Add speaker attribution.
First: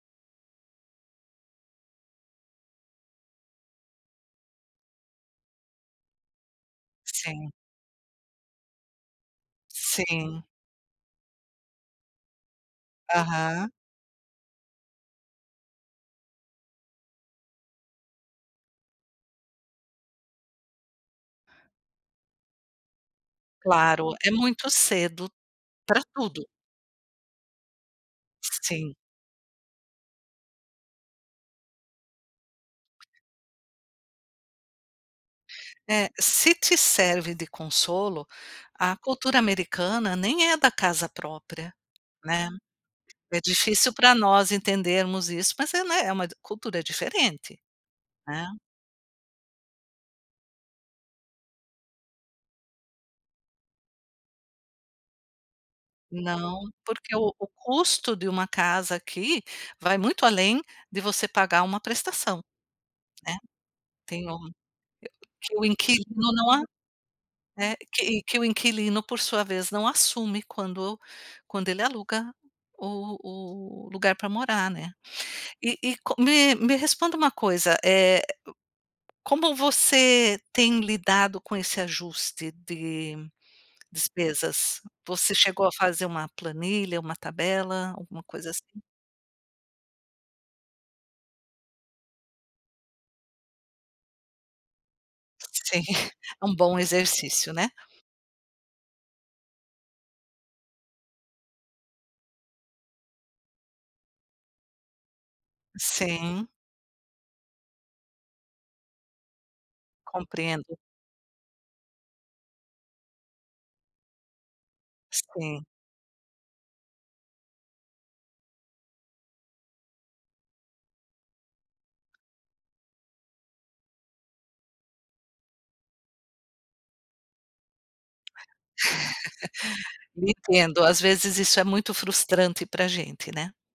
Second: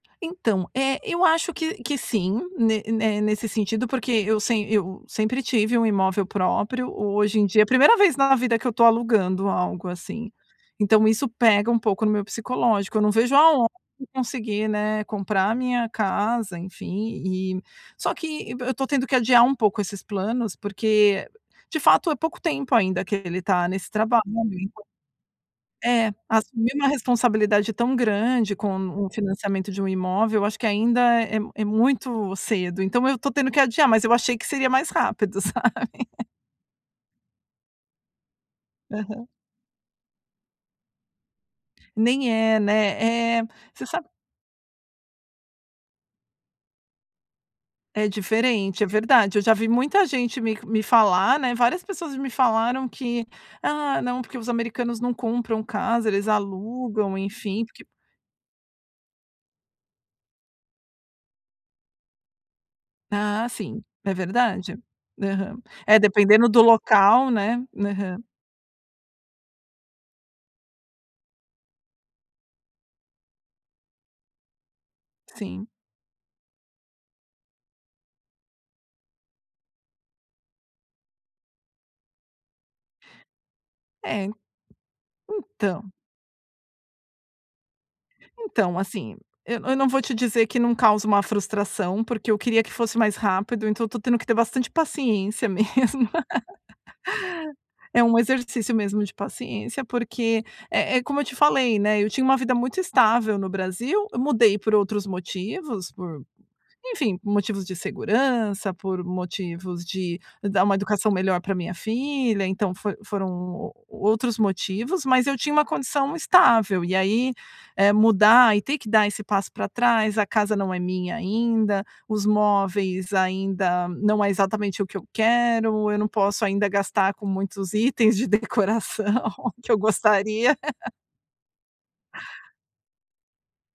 Speaker 1: Então, é, eu acho que que sim, ne ne nesse sentido, porque eu sem eu sempre tive um imóvel próprio, o hoje em
Speaker 2: Sim.
Speaker 1: dia é a primeira vez na vida que eu tô alugando algo, assim.
Speaker 2: Sim.
Speaker 1: Então, isso pega um pouco no meu psicológico, eu não vejo a ho
Speaker 2: Aham.
Speaker 1: de conseguir, né, comprar a minha casa, enfim, e Só que be eu tô tendo que adiar um pouco esses planos, porque de fato é pouco tempo ainda que ele tá nesse
Speaker 2: Claro,
Speaker 1: trabalho,
Speaker 2: é muito
Speaker 1: então
Speaker 2: cedo pra
Speaker 1: É,
Speaker 2: tudo.
Speaker 1: assumir uma responsabilidade tão grande
Speaker 2: sim.
Speaker 1: como o financiamento de um imóvel, eu acho que ainda é é muito cedo, então, eu tô tendo que adiar, mas eu achei que seria mais rápido, sabe?
Speaker 2: É. Se te serve de consolo, a
Speaker 1: Aham.
Speaker 2: cultura americana nem é da casa própria,
Speaker 1: Nem
Speaker 2: né?
Speaker 1: é, né?
Speaker 2: É
Speaker 1: Eh, você
Speaker 2: difícil
Speaker 1: sa
Speaker 2: pra nós entendermos isso, mas é, né, é uma de cultura diferente.
Speaker 1: É
Speaker 2: Hã?
Speaker 1: diferente, é verdade, eu já vi muita gente me me falar, né, várias pessoas me falaram que: "Ah, não, porque os americanos não compram casa, eles
Speaker 2: Não, porque
Speaker 1: alugam,
Speaker 2: o o
Speaker 1: enfim, porque"
Speaker 2: custo de uma casa aqui, vai muito além de você pagar uma prestação, né.
Speaker 1: Ah, sim, é
Speaker 2: Tem um e
Speaker 1: verdade.
Speaker 2: que
Speaker 1: Aham.
Speaker 2: o
Speaker 1: É,
Speaker 2: inquilino
Speaker 1: dependendo
Speaker 2: não
Speaker 1: do
Speaker 2: a
Speaker 1: local, né?
Speaker 2: é
Speaker 1: Aham.
Speaker 2: que que o inquilino por sua vez, não assume quando quando ele aluga o o lugar pra morar, né.
Speaker 1: Sim.
Speaker 2: E e como Me me responda uma coisa, eh, co como você tem lidado com esse ajuste de
Speaker 1: É,
Speaker 2: despesas? Você chegou a
Speaker 1: então
Speaker 2: fazer uma planilha, uma tabela, alguma coisa
Speaker 1: então
Speaker 2: assim?
Speaker 1: assim, eu eu não vou te dizer que não causa uma frustração, porque eu queria que fosse mais rápido, então eu tô tendo que ter bastante paciência
Speaker 2: Te tem,
Speaker 1: mesmo.
Speaker 2: um bom exercício, né?
Speaker 1: É um exercício mesmo de paciência, porque é é como eu te falei, né. Eu tinha uma vida muito estável no Brasil, eu mudei por outros motivos, por
Speaker 2: Sim.
Speaker 1: enfim, motivos de segurança, por motivos de dar uma
Speaker 2: Compreendo.
Speaker 1: educação melhor pra minha filha. Então, foi foram u o outros motivos, mas eu tinha uma
Speaker 2: Sim.
Speaker 1: condição estável. E aí, eh, mudar e ter que dar esse passo pra trás, a casa não é minha ainda, os móveis ainda não é exatamente o que eu quero, eu não posso ainda gastar com muitos itens de decoração que eu gostaria.
Speaker 2: Entendo, às vezes, isso é muito frustrante pra gente, né?